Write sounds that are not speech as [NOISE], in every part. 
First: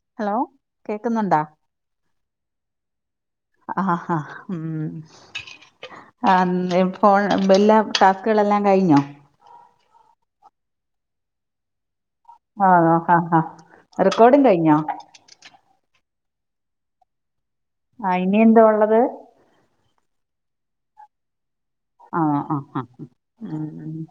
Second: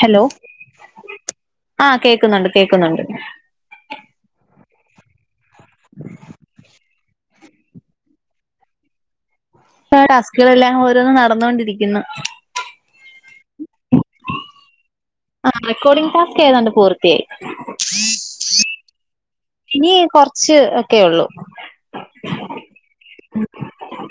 Hello കേക്കുന്നുണ്ടാ ആഹ് കേക്കുന്നുണ്ട് കേക്കുന്നുണ്ട്. ആഹ് ആഹ് ഉം ആഹ് നീ ഫോൺ ബല്യ ടാസ്കുകളെല്ലാം കഴിഞ്ഞോ? എനിക്ക് ആഹ് ടാസ്കുകളെല്ലാം ഓരോന്നും നടന്നോണ്ടിരിക്കുന്നു. ആഹ് നോക്കാം ആഹ് ആഹ്, റെക്കോർഡും കഴിഞ്ഞോ? ആഹ് റെക്കോർഡിങ് ടാസ്ക് ഏതാണ്ട് പൂർത്തിയായി. ആഹ് ഇനി എന്തുവാ ഒള്ളത്. ഇനി കൊറച്ച് ഒക്കെയൊള്ളൂ. ആ ആ ആ ഉം ഉം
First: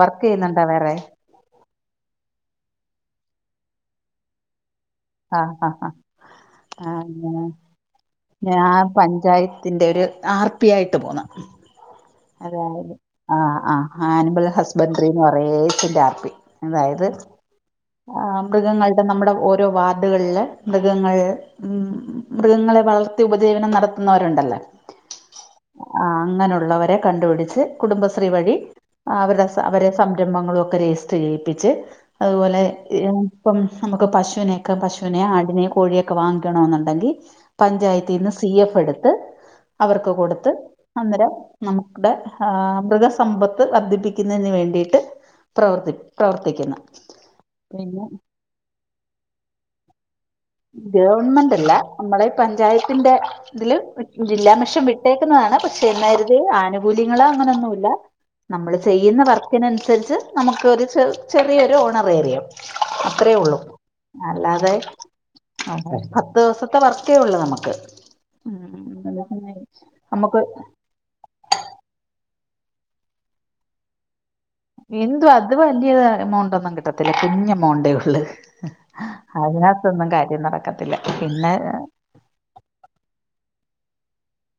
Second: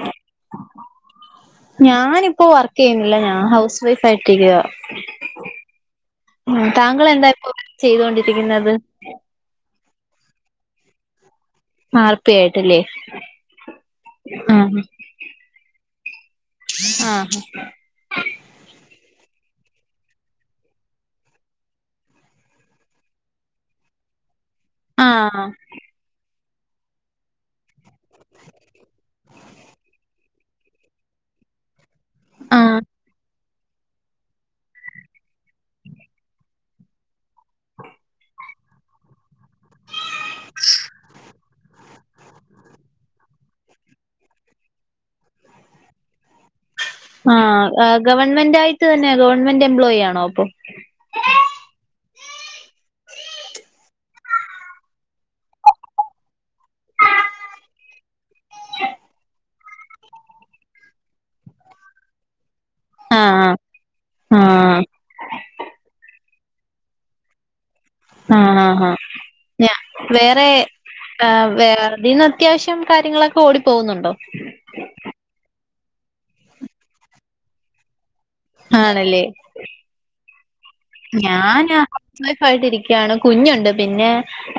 വർക്ക് ചെയ്യുന്നുണ്ടോ വേറെ ഞാനിപ്പോ വർക്ക് ചെയ്യുന്നില്ല ഞാൻ ഹൗസ് വൈഫ് ആയിട്ടിരിക്ക ആഹാ ആഹാ ആഹാ ഉം താങ്കൾ എന്താ ഇപ്പൊ ചെയ്തോണ്ടിരിക്കുന്നത് ഞാൻ പഞ്ചായത്തിന്റെ ഒരു ആർ പി ആയിട്ട് പോണ് കേട്ടിലേ ആഹ് ആ ആനിമൽ ഹസ്ബൻഡറിന്ന് കുറേ ചി ആർപ്പി അതായത് ആഹ് ആഹാ മൃഗങ്ങളുടെ നമ്മുടെ ഓരോ വാർഡുകളില് മൃഗങ്ങൾ ഉം മൃഗങ്ങളെ വളർത്തി ഉപജീവനം നടത്തുന്നവരുണ്ടല്ലാ ആഹാ ആഹാ അങ്ങനെയുള്ളവരെ കണ്ടുപിടിച്ച് കുടുംബശ്രീ വഴി അവരുടെ അവരെ സംരംഭങ്ങളും ഒക്കെ രജിസ്റ്റർ ചെയ്യിപ്പിച്ച് അതുപോലെ ആഹ് ഇപ്പം നമുക്ക് പശുവിനെയൊക്കെ പശുവിനെ ആടിനെ കോഴിയൊക്കെ വാങ്ങിക്കണം എന്നുണ്ടെങ്കി പഞ്ചായത്തീന്ന് സി എഫ് എടുത്ത് അവർക്ക് കൊടുത്ത് അന്നേരം നമ്മുടെ മൃഗസമ്പത്ത് വർദ്ധിപ്പിക്കുന്നതിന് വേണ്ടിയിട്ട് പ്രവർത്തി പ്രവർത്തി ആ ഗവൺമെന്റ് ആയിട്ട് തന്നെ ഗവൺമെന്റ് എംപ്ലോയി ആണോ അപ്പൊ ഗവൺമെന്റ് അല്ല നമ്മളെ ഈ പഞ്ചായത്തിന്റെ ഇതില് ജില്ലാം മെഷം വിട്ടേക്കുന്നതാണ് പക്ഷെ എന്ന് കരുതി ആനുകൂല്യങ്ങൾ അങ്ങനൊന്നുംല്ല്യ നമ്മള് ചെയ്യുന്ന വർക്കിനനുസരിച്ച് നമുക്കൊരു ചെ ചെറിയൊരു ഓണറേറിയം ആഹ് അത്രയേയുള്ളു അല്ലാതെ ആഹ് ഒരു ദിവസത്തെ വർക്കേ ഉള്ളൂ നമുക്ക് ആഹ് ആഹ് നമ്മുക്ക് ആ വേതിന്ന് അത്യാവശ്യം കാര്യങ്ങളൊക്കെ ഓടിപ്പോകുന്നുണ്ടോ എന്തു അത് വലിയ എമൗണ്ട് ഒന്നും കിട്ടത്തില്ല കുഞ്ഞ് അമൗണ്ടേ ഉള്ളു ആണല്ലേ അതിന ന്നും കാര്യം നടക്കത്തില്ല പിന്നെ ഞാൻ ഹൗസ് വൈഫ് ആയിട്ട് ഇരിക്കുകയാണ് കുഞ്ഞുണ്ട് പിന്നെ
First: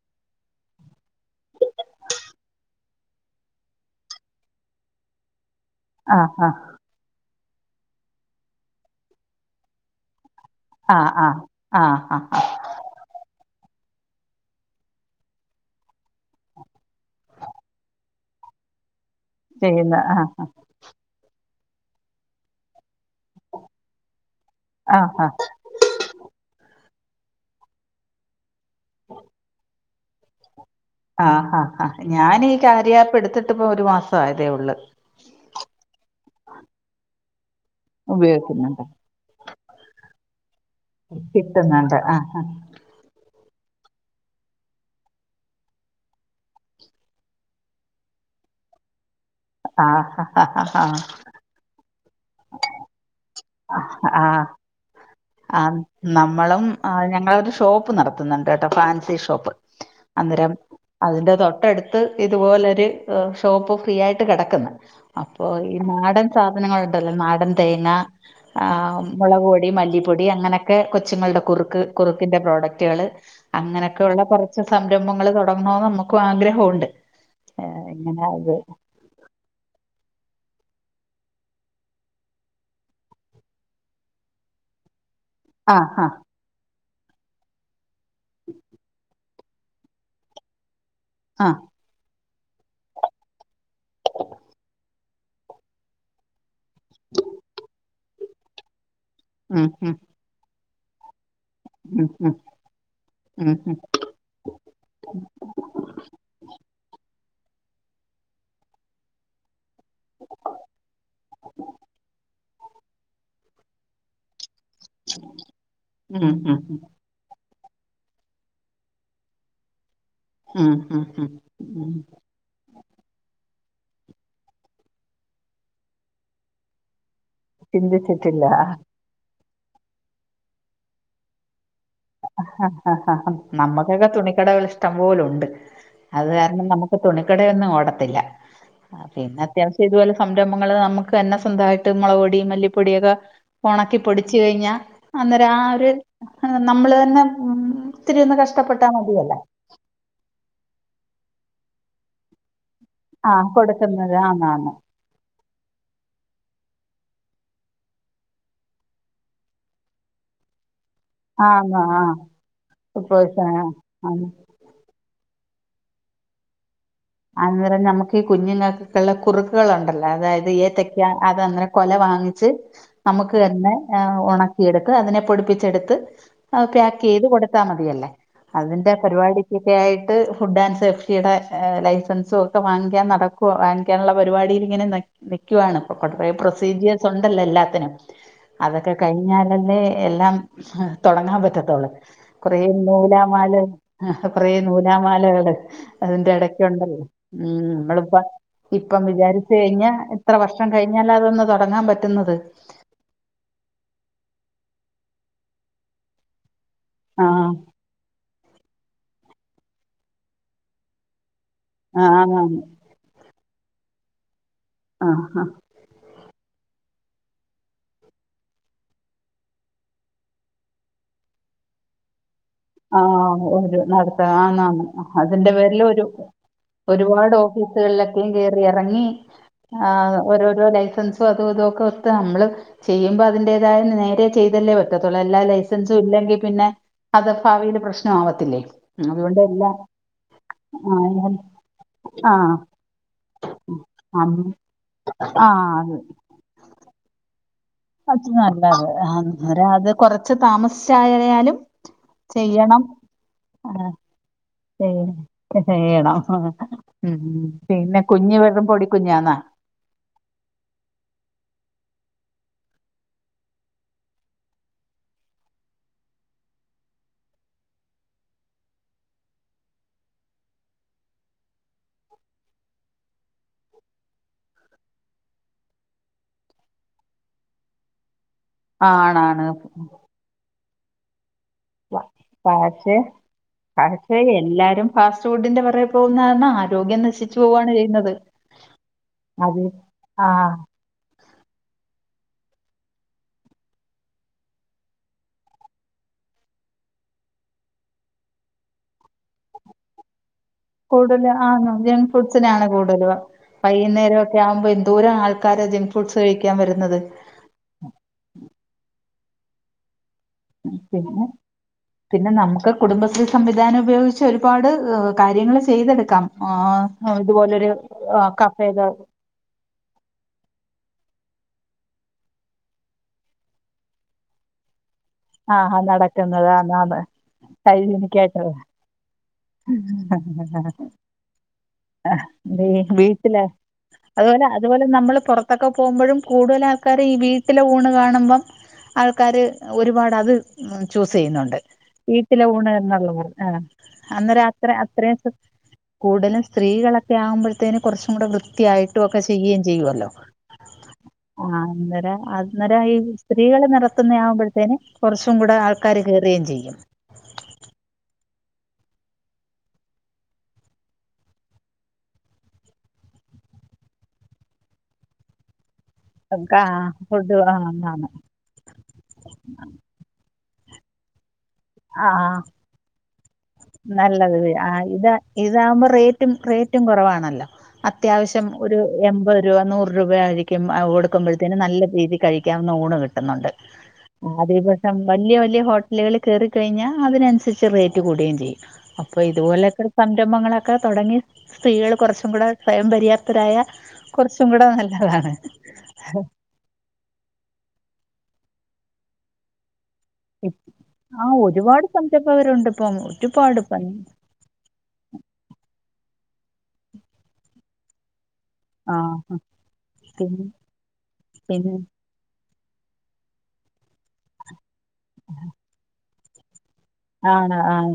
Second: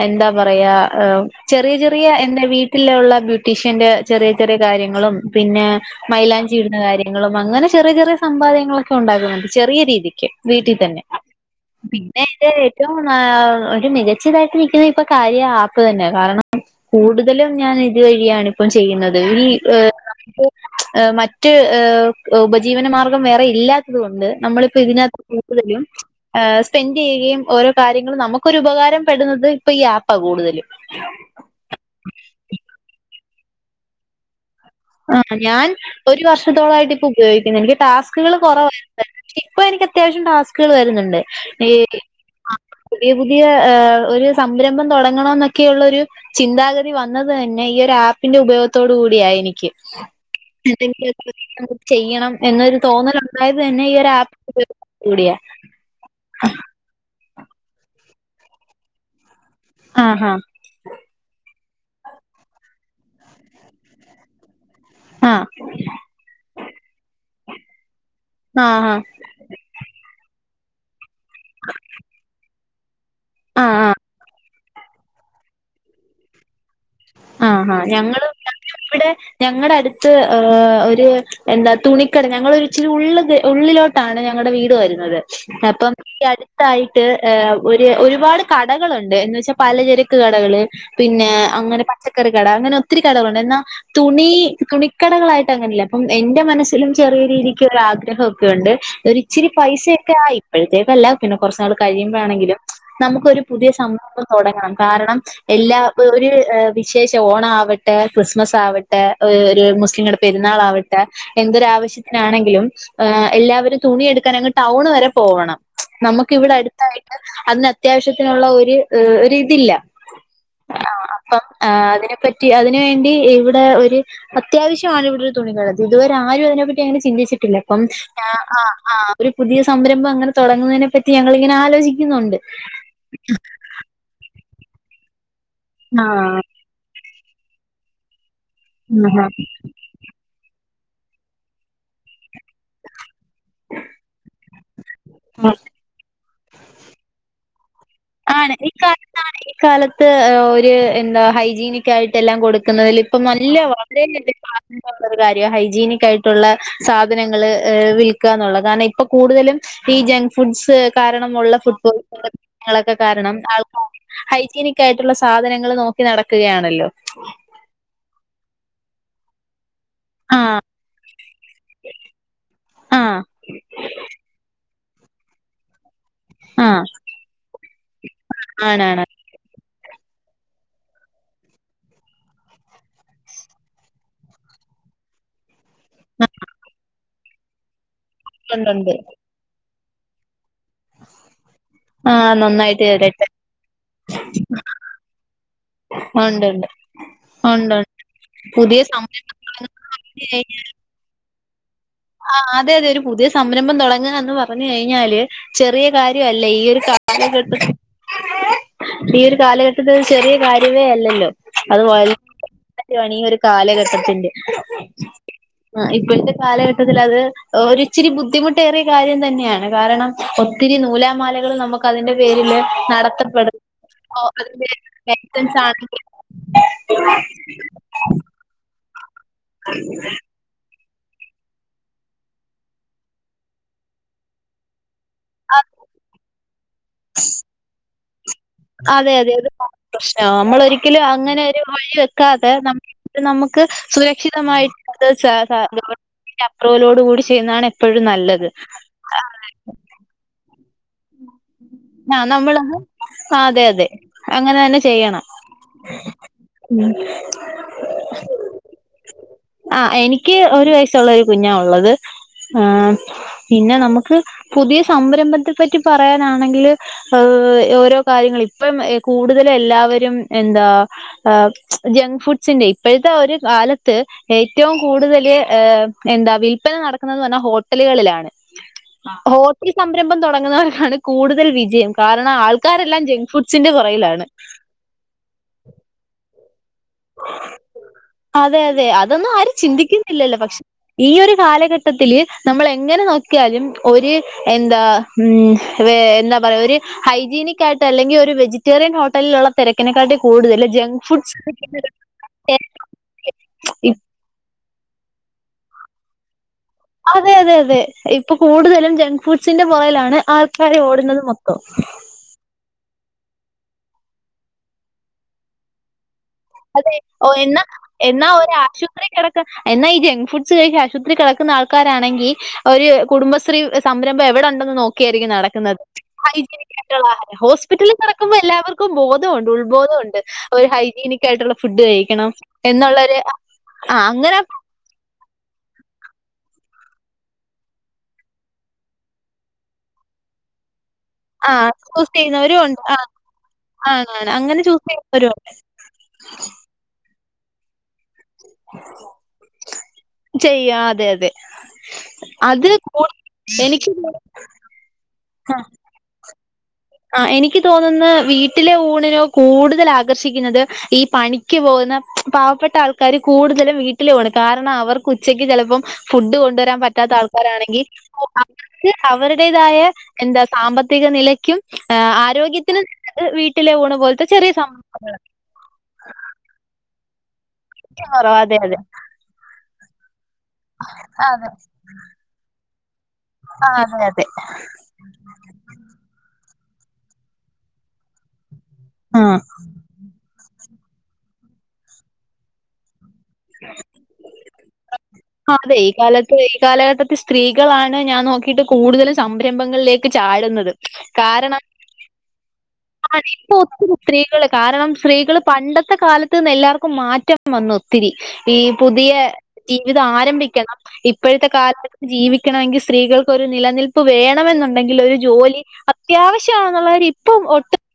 എന്താ പറയാ ഹ് ചെറിയ ചെറിയ എന്റെ വീട്ടിലുള്ള ബ്യൂട്ടീഷ്യന്റെ ചെറിയ ചെറിയ കാര്യങ്ങളും പിന്നെ ആഹ് മൈലാഞ്ചി ആഹ് ഇടുന്ന കാര്യങ്ങളും അങ്ങനെ ചെറിയ ചെറിയ സമ്പാദ്യങ്ങളൊക്കെ ഉണ്ടാക്കുന്നുണ്ട് ചെറിയ രീതിക്ക് വീട്ടി ആഹ് ആഹ് പിന്നെ ആഹ് എൻ്റെ ആഹ് [UNINTELLIGIBLE] ഒരു മികച്ചതാട്ട് നിക്ക്ന്ന ഇപ്പം കാര്യാ ആപ്പ് തന്നെ കാരണം കൂടുതലും ഞാൻ ഇത് വഴിയാണ് ഇപ്പം ചെയ്യുന്നത് ഈ ചെയ്യുന്ന ആഹ് ഹ് മറ്റ് ഏഹ് ഉപജീവനമാർ ഗം വേറെ ഇല്ലാത്തത് കൊണ്ട് നമ്മളിപ്പോ ആഹ് ഇതിനകത്ത് ആഹ് കൂടുതലും. ഏഹ് സ്പെൻ്റയ്യ്യ്യുകയും ഓരോ കാര്യങ്ങള് നമ്മക്കൊരു ഉപകാരം പെടുന്നത് ഇപ്പ ഈ ആപ്പാ കൂടുതല്. ആഹ് ആഹ് ആഹ് ഞാന് കാര്യാ പ്പ്ട്ത്ത്ട്ട് പ്പോ ഒരു മാസം ആയതേ ഒള്ള്. ആഹ് ഞാൻ ഒരു വർഷത്തോളം ആയിട്ട് ഇപ്പൊ ഉപയോഗിക്ക്ന്ന് ൻക്ക് ടാസ്ക്ക്കൾ കൊറവ. ഉപയോഗിക്കുന്നുണ്ട് ഇപ്പ എനിക്ക് അത്യാവശ്യം ടാസ്കള് വരുന്ന്ണ്ട് ഈ ആഹ് പുതിയ പുതിയ ഏഹ് ഒരു സംരംഭം തൊടങ്ങണോന്നൊക്കെയള്ള ഒരു ചിന്താഗതി വന്നത് തന്നെ ഈ ഒര് ആപ്പ്ൻ്റെ ഉപയോഗത്തോട് കൂടിയ എനിക്ക്. ആഹ് ആഹ് ആഹ് [UNINTELLIGIBLE] ചെയ്യണം എന്നൊരു തോന്നല് ണ്ടായതന്നെ ഈ ഒര് ആഹ് ആപ്പ് ആഹ് [UNINTELLIGIBLE] കൂടിയ. ആ നമ്മളും ആ ഞങ്ങളൊരു ഷോപ്പ് നടത്തുന്നുണ്ട്ട്ടോ ഫാൻസി ഷോപ്പ് ആഹ് അന്നേരം അതിന്റെ തൊട്ട അടുത്ത് ഇതുപോലെരു ആഹ് ഷോപ്പ് ഫ്രീ ആയിട്ട് കെടക്കുന്ന് ഹാ അപ്പോ ആഹ് ഈ നാടൻ സാധനങ്ങളുണ്ടല്ലോ നാടൻ തേങ്ങ ആ ആഹ് ഹാ എ് മുളക് പൊടി, മല്ലിപ്പൊടി അങ്ങനെ ക്കെ കൊച്ചുങ്ങൾടെ കുറുക്ക് കുറുക്കിൻ്റെ പ്രോഡക്ടുകൾ ആഹ് ആഹ് അങ്ങനൊക്കെ ഉള്ള കൊ റച്ച് സംരംഭങ്ങൾ തുടങ്ങണോന്ന് നമുക്കും ആഗ്രഹോണ്ട് ആഹ് ആഹ് ഞങ്ങള് ഞങ്ങള് ഇവിടെ ഞങ്ങടെ അടുത്ത് ഏ ഒരു എന്താ തുണിക്കട ഞങ്ങളൊച്ചിരി ഉള്ള് കേ ഉള്ളിലോട്ടാണ് ഞങ്ങടെ വീട് വരുന്നത് ആ അപ്പം ആ ഈ അടുത്തായിട്ട് എ ഒരു ഒരുപാട് കടകളുണ്ട് എന്ന് വെച്ചാ, പലചരക്ക് കടകള് പിന്നെ ആ അങ്ങനെ പച്ചക്കറി കട അങ്ങനെ ഒത്തിരി കടകളുണ്ട് എന്നാ തുണി തുണിക്കടകളായിട്ട് അങ്ങനില്ല അപ്പം എന്റെ മനസ്സി ലും ചെറിയ രീതിക്ക് ഒരാഗ്രഹൊക്കെണ്ട് ഒരിച്ചിരി ഉം ഉം പൈസൊക്കെ ആയി ഇപ്പോഴത്തേക്കല്ല പിന്നെ കുറച്ചു നാള് ഉം കഴിയുമ്പോ ഉം ആണെങ്കിലും നമുക്കൊരു ഉം പുതിയ സംഭ ഭം തുടങ്ങാം കാരണം എല്ലാ ഒരു വിശേഷം ഓണം ആവട്ടെ ക്രിസ്മസ് ആവ ട്ടെ ഒരു മുസ്ലിങ്ങടെ പെരുന്നാൾ ആവട്ടെ എന്തൊരു ആവശ്യത്തിനാണെങ്കിലും എ എല്ലാവരും തുണിയെടുക്കാൻ അങ്ങ് ടൗണ് വരെ പോകണം ച് ഉം ഉം നമുക്ക് ഇവിടെ ഉം അടുത്തായി ട്ട് അതിന് അത്യാവശ്യത്തിനുള്ള ഒരു ഒരിതില്ല ഉം ഉം ഉം ഉം പറ്റി അതിന് വേണ്ടി ഇവിടെ ഒരു അത്യാവശ്യമാണ് ഇവിടെ ഒരു തുണികട ഇതുവരെ ആരും അതിനെപ്പറ്റി അങ്ങനെ ചിന്തിച്ചിട്ടില്ല അപ്പം ഞാ ചിന്തിച്ചിട്ടില്ല ആ ആഹ് ആഹ് ഒരു പുതിയ സംരംഭം അങ്ങനെ തൊടങ്ങുന്നതിനെ പറ്റി ഞങ്ങളിങ്ങനെ ആലോചി അഹ് ഹഹഹ നമ്മുക്കൊക്കെ തുണിക്കടകൾ ഇഷ്ടം പോലുണ്ട് അത് കാരണം നമു ക്ക് തുണിക്കടൊന്നും ഓടത്തില്ല പിന്നെ ആഹ് അത്യാവശ്യ ഇതുപോലെ സംരംഭങ്ങള് നമുക്ക് തന്നെ സ്വന്തായിട്ട് മൊളക് പൊടി, മല്ലിപ്പൊടിയൊക്കെ ഒണക്കി പൊടിച്ചു കഴിഞ്ഞാ അന്നേരം ആ ഒരു നമ്മള് ത ന്നെ മ് ഇത്തിരി ഒന്ന് ആണ് ഇക്ക കഷ്ടപ്പെട്ടാൽ മതിയല്ലോ കാലത്ത് എ് ഒര് എന്താ ഹൈജീനിക് ക്കായിട്ട് എല്ലാം കൊടുക്കുന്നതിൽ ഇപ്പം ആ നല്ല [INAUDIBLE] കൊടുക്കുന്നത് ആന്ന് ആന്ന് പ്പൊര് കാര്യ ഹൈജീനിക് ആയിട്ടുള്ള സാധനങ്ങള് എ വിൽക്കാന്നുള്ളത് കാരണം ഇപ്പൊ കൂടുതലും പ്പഈ ജങ്ക് ഫുഡ്സ് കാരണമുള്ള ആന്ന് ഫുഡ് പോയ് ആ [UNINTELLIGIBLE] കാര്യങ്ങളൊക്കെ ഇപ്പോ കാരണം ആൾക്കാര് ആ ഹൈജിനി ക്കായിട്ടുള്ള സാധനങ്ങള് നോക്കി നടക്കുകയാണല്ലോ അന്നേരം ഞമുക്കീ കുഞ്ഞിങ്ങൾക്കൊക്കെള്ള കുറുക്കുകളുണ്ട ല്ലോ അതായത് ആഹ് ഏത്തക്ക അതങ്ങെനെ കൊല വാങ്ങിച്ച് ആഹ് നമുക്ക് തന്നെ എ് ഒണക്കിയെടു അതിനെ പൊടിപ്പിച്ചെടുത്ത് ആഹ് പാക്ക് ചെയ്ത് കൊടുത്താൽ മതിയല്ലേ അതിന്റെ ആണാണ് പരിപാടി തക്കയിട്ട് ഫുഡ് ആൻഡ് സേഫ്റ്റിയുടെ ലൈഫ് സെൻസോ ഒക്കെ വാങ്ങിക്കാൻ നടക്കുവാ വാങ്ങിക്കാനുള്ള പരിപാടിയിൽ ഇങ്ങനെ നിക്കുവാണ് കുറേ പ്രൊസീജിയേഴസ് ഉണ്ടല്ലോ എല്ലാത്തിനും അതൊക്കെ ഉണ്ടുണ്ട് കഴിഞ്ഞാലല്ലേ എല്ലാം തുടങ്ങാൻ പറ്റത്തുള്ളൂ ആഹ് കുറേ നന്നായിട്ട് വരട്ടെ നൂലാമാല കുറേ നൂലാമാലകള് അതിന്റെ ഉണ്ടുണ്ട് ഇടയ്ക്കുണ്ടല്ലോ ഉം ഉണ്ടുണ്ട് നമ്മളിപ്പ പുതിയ ഇപ്പം വിചാരിച്ച കഴിഞ്ഞാ ഇത്ര സംരംഭം വർഷം കഴിഞ്ഞാല അതൊന്ന് തുടങ്ങാൻ പറ്റ ആ അതെ അതെ ഒരു പുതിയ സംരംഭം തുടങ്ങുക എന്ന് പറഞ്ഞു കഴിഞ്ഞാല് ചെറിയ കാര്യം അല്ല ഈ ഒരു ആഹ് കാലഘട്ട ഈ ഒരു കാലഘട്ടത്തി ചെറിയ കാര്യമേ അല്ലല്ലോ ആഹ് ആന്നാന്ന് അത്പോലാണ് ഈ ഒരു കാലഘട്ടത്തിൽ ആഹ് ഹ ആ ഇപ്പോഴത്തെ കാലഘട്ട- ട്ടതിൽ അത് ഒരിച്ചിരി ബുദ്ധിമുട്ടേറിയ കാര്യം തന്നെയാണ് കാരണം ഒത്തിരി നൂലാമാലകൾ നമുക്ക് ക്കതിന്റെ പേരില് ആഹ് നടത്തപ്പെടും ഒരു നടത്ത ആന്നാ അതിന്റെ ന്ന് അതിന്റെ ലൈസൻസ് ആണെങ്കിലും പേരില് ഒരു ഒരുപാട് ഓഫീസുകളിലൊക്കെ കേറി ഇറങ്ങി ആ- ഓരോരോ ലൈസൻസും അതും ഇതൊക്കെ ഒത്ത് നമ്മള് ചെയ്യുമ്പോ അതിന്റേതായ നേരെ ചെയ്തല്ലേ പറ്റു പറ്റത്തുള്ള എല്ലാ ലൈസൻസും ഇല്ലെങ്കിൽ പിന്നെ അതഭാവിൽ പ്രശ്നം ആവത്തില്ലേ അതെ അതെ അതുകൊണ്ട് അത് എല്ലാം പ്രശ്ന നമ്മൾ ഒരിക്കലും ആഹ് അങ്ങനെ ഒരു വഴി വെക്കാതെ ആഹ് ന അത് നമുക്ക് സുരക്ഷിതമായിട്ട് അത് ആഹ് അത് ഗവൺമെന് അപ്രൂവലോട് കൂടി ചെയ്യുന്നതാണ് എപ്പോഴും അത് നല്ലത്. നല്ലത് അത് കൊറച്ച് താമസ് ചായായാലും ആ നമ്മളത് ചെയ്യണം അതെ അതെ ആ അങ്ങനെ തന്നെ ചെയ്യണം. ചെയ്യണം ഉം ഉ പിന്നെ കുഞ്ഞഞ് വെറും പൊടിക്കുഞ്ഞന്നാ ആ എനിക്ക് ഒരു വയസ്സുള്ള ഒരു കുഞ്ഞാ ഉള്ളത് ആ പിന്നെ നമുക്ക് പുതിയ സംരംഭത്തെ പറ്റി പറയാനാണെങ്കില് ഏഹ് ഓരോ കാര്യങ്ങൾ ഇപ്പം കൂടുതല എല്ലാവരും എന്താ ആഹ് ജങ്ക് ഫുഡ്സിന്റെ ഇപ്പോഴത്തെ ഒരു കാലത്ത് ഏറ്റവും കൂടുതൽഏ എന്താ വിൽപ്പന നടക്കുന്നെന്ന് പറഞ്ഞാൽ ഹോട്ടലുകളിലാണ് ആണാണ് ഹോട്ടി സംരംഭം തുടങ്ങുന്നവർക്കാണ് കൂടുതൽ വി- ജം കാരണം പക്ഷെ ആൾക്കാരെല്ലാം ജങ്ക് ഫുഡ്സിന്റെ പക്ഷെ പിറകിലാണ് എല്ലാരും ഫാസ്റ്റ് ഫുഡിന്റെറെ പറയ പോകുന്നാ ആ രോഗ്യം നശിച്ചു പോവണ് ചെയ്യുന്നത് അതെ അതെ അതൊന്നും ആരും അത ആ ചിന്തിക്കുന്നില്ലല്ലോ പക്ഷെ ഈ ഒരു കാലഘട്ടത്തില് നമ്മൾ എങ്ങനെ നോക്കിയാലും ഒരു എന്താ ഉ എന്താ പറയ ഒരു ഹൈജീനക് ആയിട്ട് അല്ലെങ്കിൽ ഒരു വെജിറ്റേറിയൻ ഹോട്ടലിലുള്ള തിരക്കിനക്കാട്ടിം കൂടുതല് കൂടുത ആ ജങ്ക് ഫുഡ്സിനാണ് കൂടുതൽ ഇ വൈകുന്നേരമൊക്കെ ആ - വുമ്പോ എന്തോരം ആൾക്കാര ജക് ഫുഡ്സ് കഴിക്കാൻ വരുന്നത് അതെ അതെ അതെ ഇപ്പൊ കൂടുതലും ജങ്ക് ഫുഡ്സിന്റെ പുറയിലാണ് ആൾക്കാരെ പിന്നെ ഓടുന്നുന്നത് മൊത്തം പിന്നെ നമുക്ക് കുടുംബശ്രീ സംവിധാനം ഉപയോഗിച്ച് ഒരുപാട് കാര്യങ്ങൾ ചെയ്തെടുക്കാം അതെ ഓ എന്നാ ഇതുപോലൊരു എന്നാ ഒ കഫേകൾ ആശുപത്രി കട എന്നാ ഈ ജങ്ക് ഫുഡ്സ് കഴി ആശുപത്രിൽ കിടക്കുന്ന ആൾക്കാരാണെങ്കിൽ ഒരു കുടുംബശ്രീ സംരംഭം എവിടെ ഉണ്ടെന്ന് നോക്കി ക്കിയയ്ക്കാരം ആ നടക്കുന്നത് നടക്കുന്നത് ഹൈജായിയിട്ടുള്ളഹാരം ഹോസ്പിറ്റലിൽ കിടക്കുമ്പോൾ ഹൈജീനിക്കായിട്ട് എല്ലാവർക്കും ബോധമുണ്ട് ഉത്ബോധമുണ്ട് ഒരു ഹൈജീനിക്- ട്ടുള്ളൊരു ഫുഡ് കഴിക്കണം എന്നുള്ള രു വീട്ടില് ആ അങ്ങനെ അതുപോലെ അതുപോലെ നമ്മള് പുറത്തൊക്കെ പോകുമ്പോഴും കൂടുതൽ ആൾക്കാരെ ഈ വീട്ടിലെ ഊണ് കാണുമ്പം ആൾക്കാര് ഒരുപാട് അത് ചൂസ് ആ ചെയ്യുന്നുണ്ട് ചൂസ് വീട്ടിലെ ചെയ്യുന്നവരും ഊണ ഉണ്ട്. ആ എന്നുള്ളവ ആണ് ആണ് അന്നേരം അങ്ങനെ അത്ര ചൂസ് അത്രയും ചെയ്യുന്നവരും ഉണ്ട്. കൂടുതലും സ്ത്രീകളൊ ക്കെ ആവുമ്പോഴത്തേന് കുറച്ചും കൂടെ വൃത്തിയായിട്ടും ഒക്കെ ചെയ്യുകയും ചെയ്യുവല്ലോ ചെയ്യാ അതെ അതെ ആഹ് അന്നര അത് അന്നര ഈ സ്ത്രീകള് എനിക്ക് നടത്തുന്നാവുമ്പഴ്തേനു കുറച്ചും കൂടെ ആൾക്കാര് കയറുകയും ചെയ്യും ആ എനിക്ക് തോന്നുന്ന വീട്ടിലെ ഊണിനോ കൂടുതൽ ആകർഷിക്കുന്നത് ഈ പണിക്ക് പോകുന്ന പാവപ്പെട്ട ആൾക്കാര് കൂടുതലും വീട്ടിൽ പോണ് കാരണം അവർക്ക് ഉച്ചക്ക് ചിലപ്പ ഫുഡ് കാ കൊണ്ടുവരാൻ പറ്റാത്ത ഫുഡ് ആൾക്കാരാണെങ്കിൽ വാങ്ങാന് വർക്ക് അവരുടേതായ എന്താ സാമ്പത്തിക നിലയ്ക്കും ആഹ് ആരോഗ്യത്തിനും ത് വീട്ടിലെ ഊണ് പോലത്തെ നല്ലത് ചെറിയ ആഹ് ഇത് സംഭവങ്ങള ഇതാകുമ്പോ റേറ്റും റേറ്റും കുറവാണല്ലോ കുറവാ അത്യാവശ്യം അതെ അതെ ഒരു എൺപത് രൂപ നൂറ്റ് രൂപ ആയിരിക്കും അത് അതെ കൊടുക്കുമ്പോഴത്തേും നല്ല രീതി കഴിക്കാവുന്ന ഊണ് കിട്ടുന്നുണ്ട് ആ അതെ അതെ അതിപസം വല്യ വല്യ ഹോ ട്ടല്കൾ കേറിക്കഴിഞ്ഞാൽ അതിനനുസരിച്ച് റേറ്റ് കൂടുകയും ചെയ്യും അപ്പോ ഉം ഇതുപോലെക്കെ സംരംഭങ്ങളൊക്കെ തൊടങ്ങി സ്ത്രീകൾ കുറച്ചും കൂടെ സ്വയം പര്യാപ്തരായ കുറച്ചും കൂടെ നല്ലതാണ് ആഹ് അതെ ഈ കാലത്ത് ഈ കാലഘട്ടത്തെ സ്ത്രീകളാണ് ഞാൻ നോക്കിട്ട് കൂടുതലും സംരംഭങ്ങളിലേക്ക് ലേക്ക് ചാടുന്നത് കാരണം സംഭരമ്പകരുണ്ട് ഇപ്പോ ഒരു പാട്പ്പ സ് കാരണം സ്ത്രീകള് പണ്ടത്തെ കാലത്ത് നിന്ന് എല്ലാവർക്കും മാറ്റം വന്നാെത്തിരി ഈ ആ പുതിയ ജീവിതം പിന്നെ ആരംഭിക്കണം ഇപ്പഴ്ത്തെ കാല പിന്നെ ജീവിക്കെണെമെങ്കി സ്ത്രീകൾക്കാെരു നിലനിൽപ്പ് വേണമെന്നുണ്ടെങ്കിൽ ഒരു ജോലി അ അത്യാവശ്യമാന്നുള്ള രി ആഹ് ആഹ്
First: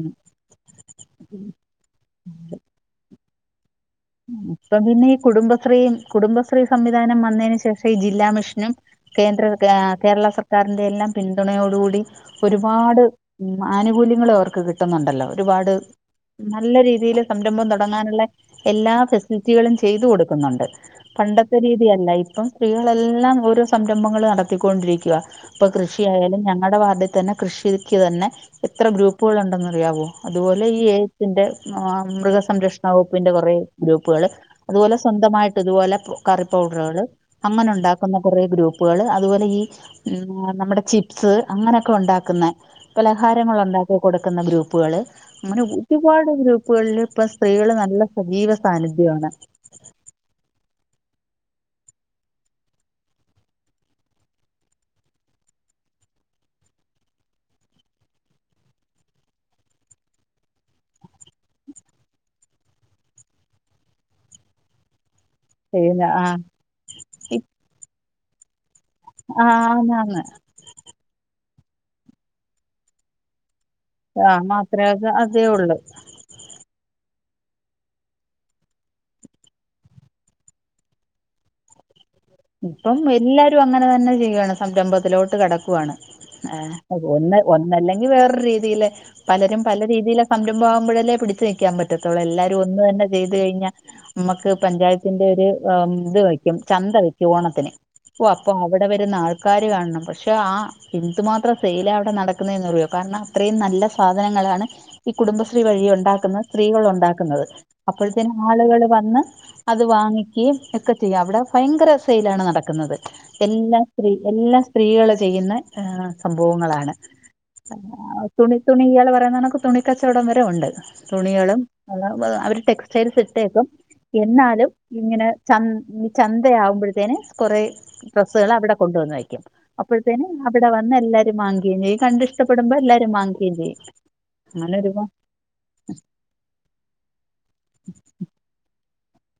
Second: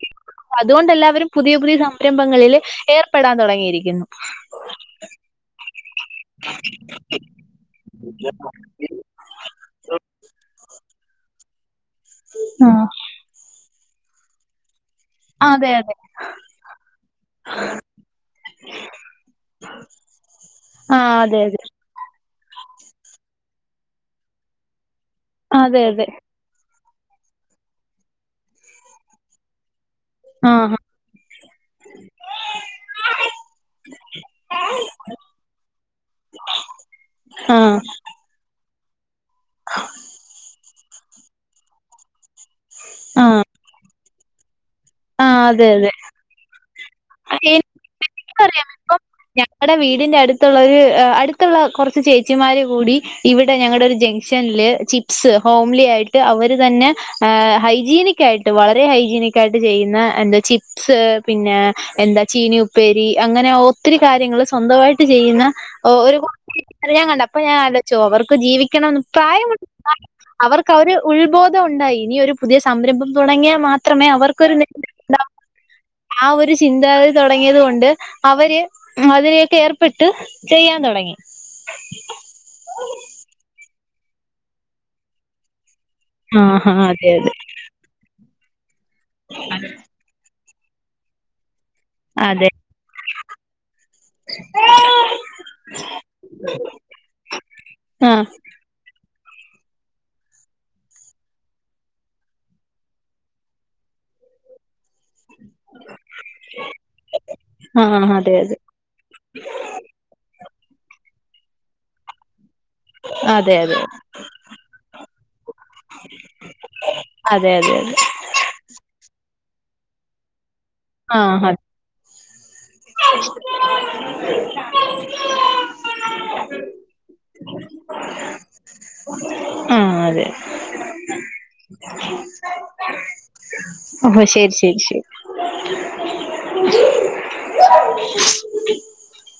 അത്കൊണ്ട് എല്ലാവരും പുതിയ പുതിയ സംരംഭങ്ങളില് ഏർപ്പെടാൻ തൊടങ്ങിയിരിക്കുന്നു ഇപ്പം പിന്നെ ഈ കുടുംബശ്രീം കുടുംബശ്രീ സംവിധാനം വന്നേയ്ന് ശേഷം ഈ ജില്ലാ മിഷനും കേന്ദ്ര ആഹ് കേരെള സർക്കാരിന്റെ എല്ലാം പിന്തുണയോടു കൂടി ആഹ് ഒരുപാട് ഉം ആനുകൂല്യങ്ങളും അവർക്ക് കിട്ടുന്നുണ്ടല്ലോ അതെ ഒരുപാട് അതെ നല്ല രീതിയില് സംരംഭം താെടങ്ങാനുള്ളെ എല്ലാ ഫെസിലിറ്റികളും ചെയ്ത് കൊട്ക്കുന്നുണ്ട് ആഹ് അതെ പണ്ടത്തെ അതെ രീതിയല്ല ഇപ്പം സ്ത്രീകെളെല്ലാം ഓരോ സംരംഭങ്ങള് നടത്തിക്കൊണ്ടിരിക്കുവാ ഇപ്പം അതെ അതെ കൃഷിയായാലും ഞങ്ങടെ വാർഡിതന്നെ കൃഷിക്ക് തന്നെ എത്രെ ഗ്രൂപ്പുകളുണ്ടെന്നറിയാവോ അത്പോലെ ആഹ് ഈ ഏയ്സിന്റെ മൃഗസംരക്ഷണ വകുപ്പിന്റെ കൊറേ ഗ്രൂപ്പുകള് അത്പോലെ സ്വന്തമായിട്ട് ഇത്പോലെ കറി പൗഡറ്കള് ആഹ് അങ്ങെനെണ്ടാക്കുന്ന കാെറേ ഗ്രൂപ്പ്കള് അ ത്പോലെ ഈ ഉം നമ്മടെ ചിപ്സ് അങ്ങനൊക്കെ ഒണ്ടാക്കുന്നെ ആഹ് പലഹാരങ്ങളുണ്ടാ ക്കി കൊട്ക്ക്ന്ന ഗ്രൂപ്പുകള് ആഹ് അങ്ങെനെ അതെ അതെ ഒരുപാട് ഗ്രൂപ്പുകൾലിപ്പം സ്ത്രീകള് നല്ല [UNINTELLIGIBLE] സജീവ റിയപ്പം [UNINTELLIGIBLE] സാന്നിധ്യമാണ് ങ്ങെടെ വീടിന്റെ അട്ത്ത്ള്ളൊര് അ അട്ത്തുള്ള കാെറച്ച് ചേച്ചിമാര് കൂടി ഇവിടെ ഞങ്ങെടാെര് ജെഗ്ഷൻല് ചിപ്സ് ഹോംലി ആയ്ട്ട് അവര് തന്നെ ഹൈജീനിക്കായിട്ട് വളെരെ ഹൈജീനിക്കായിട്ട് ചെയ്യ്ന്ന എന്താ ചിപ്സ് പിന്നെ എന്താ ചീനി ഉപ്പേരി അങ്ങെനെ ഒത്തിരി കാര്യങ്ങള് സ്വന്തമായിട്ട് ചെയ്യ്ന്ന പിന്നെ ഒരു ആ റിയാൻ കണ്ട അപ്പൊ ഞാൻ ആലോയ്ച് ഓ അവർക്ക് ജീവിക്കണം ആ പ്രായമു പ്രായ ആന്നാന്ന് അവർ ക്കാ ഒര് ഉൾബോധം ഉണ്ടായി ഇനി ഒരു പുതിയ സംരംഭം തുടങ്ങിയാ മാ ത്രമേ ആ അവർക്കാെരു നില മാത്രമേ നിൽപ്പ്ണ്ട് അതേ ഉള്ളൂ [UNINTELLIGIBLE] ആ ഒര് ചിന്താഗതി താെടങ്ങിയത് കൊണ്ട് അവര് അതിലേക്കേർപ്പെട്ട് ചെയ്യാൻ തൊടങ്ങി [UNINTELLIGIBLE] ഇപ്പം എല്ലാരും അങ്ങെനെ തന്നെ ചെയ്യുവാണ് സംരംഭത്തിലോട്ട് കടക്കുവാണ് ആഹ് ഏഹ് ആഹ് അതെ ഒന്ന് ഒന്നല്ലെങ്കി വേറൊറ് രീതീല് പലരും പല രീതിയിലെ സംരംഭം ആവുമ്പഴല്ലേ പിടിച്ച് നിക്കാൻ പ റ്റത്തൊള്ളൂ അതെ എല്ലാരും ഒ ന്ന് തന്നെ ചെയ്ത് കയ്ഞ്ഞാ മ്മക്ക് പഞ്ചായത്തിന്റെ ഒര് ഏഹ് ഇത് വയ്ക്കും ചന്ത വയ് ക്കും ഓണത്തിന് അതെ ഓഹ് അപ്പൊ അവിടെ വെര്ന്ന ആൾക്കാര് കാണണം പക്ഷെ ആ എന്തുമാത്രം സെയ്‌ലാ അവിടെ നടക്ക്ന്നേന്ന്റിയോ കാരണം അത്രെയും നല്ല സാധനങ്ങളാണ് ഈ കുടുംബശ്രീ വഴി ഉണ്ടാക്ക്ന്ന സ്ത്രീകളുണ്ടാക്ക്ന്നത് ആഹ് ആഹ് അപ്പോഴ്ത്തേന് അതെ ആള്കള് വന്ന് അത് വാങ്ങിക്കെയും എക്കെ ചെയ്യും അവിടെ ഭയെങ്കെര സെയ്ലാണ് നടക്ക്ന്നത് അതെ അതെ എല്ലാം സ്ത്രീ എല്ലാം സ്ത്രീകള് ചെയ്യ്ന്നെ ഏഹ് സംഭവങ്ങളാണ് തെ അതെ അതെ തുണി തുണി ഇയാള് പറയുന്ന കണെക്ക് തുണിക്കച്ചോടം വരെ ഉണ്ട് ആഹ് തുണികളും അവര് ടെക്സ്റ്റൈൽസിട്ടേക്കും എന്നാലും ഇങ്ങെനെ ച ഈ ചന്തയാവുമ്പഴ്ത്തേന് കൊറേ ഡ്രസ്സ്കള് അവിടെ കൊണ്ട്‌വന്ന്‌വയ്ക്കും ആഹ് അപ്പഴ്ത്തേന് അതെ അവിടെ വന്ന് എല്ലാരും വാങ്ങിക്കേയും ചെയ്യും കണ്ട് ഇഷ്ടപ്പെട്മ്പ എല്ലാരും വാങ്ങിക്കേയും ചെയ്യും ഓഹോ ശെരി അങ്ങനെ ശെരി ഒരുപാ ശെരി [UNINTELLIGIBLE]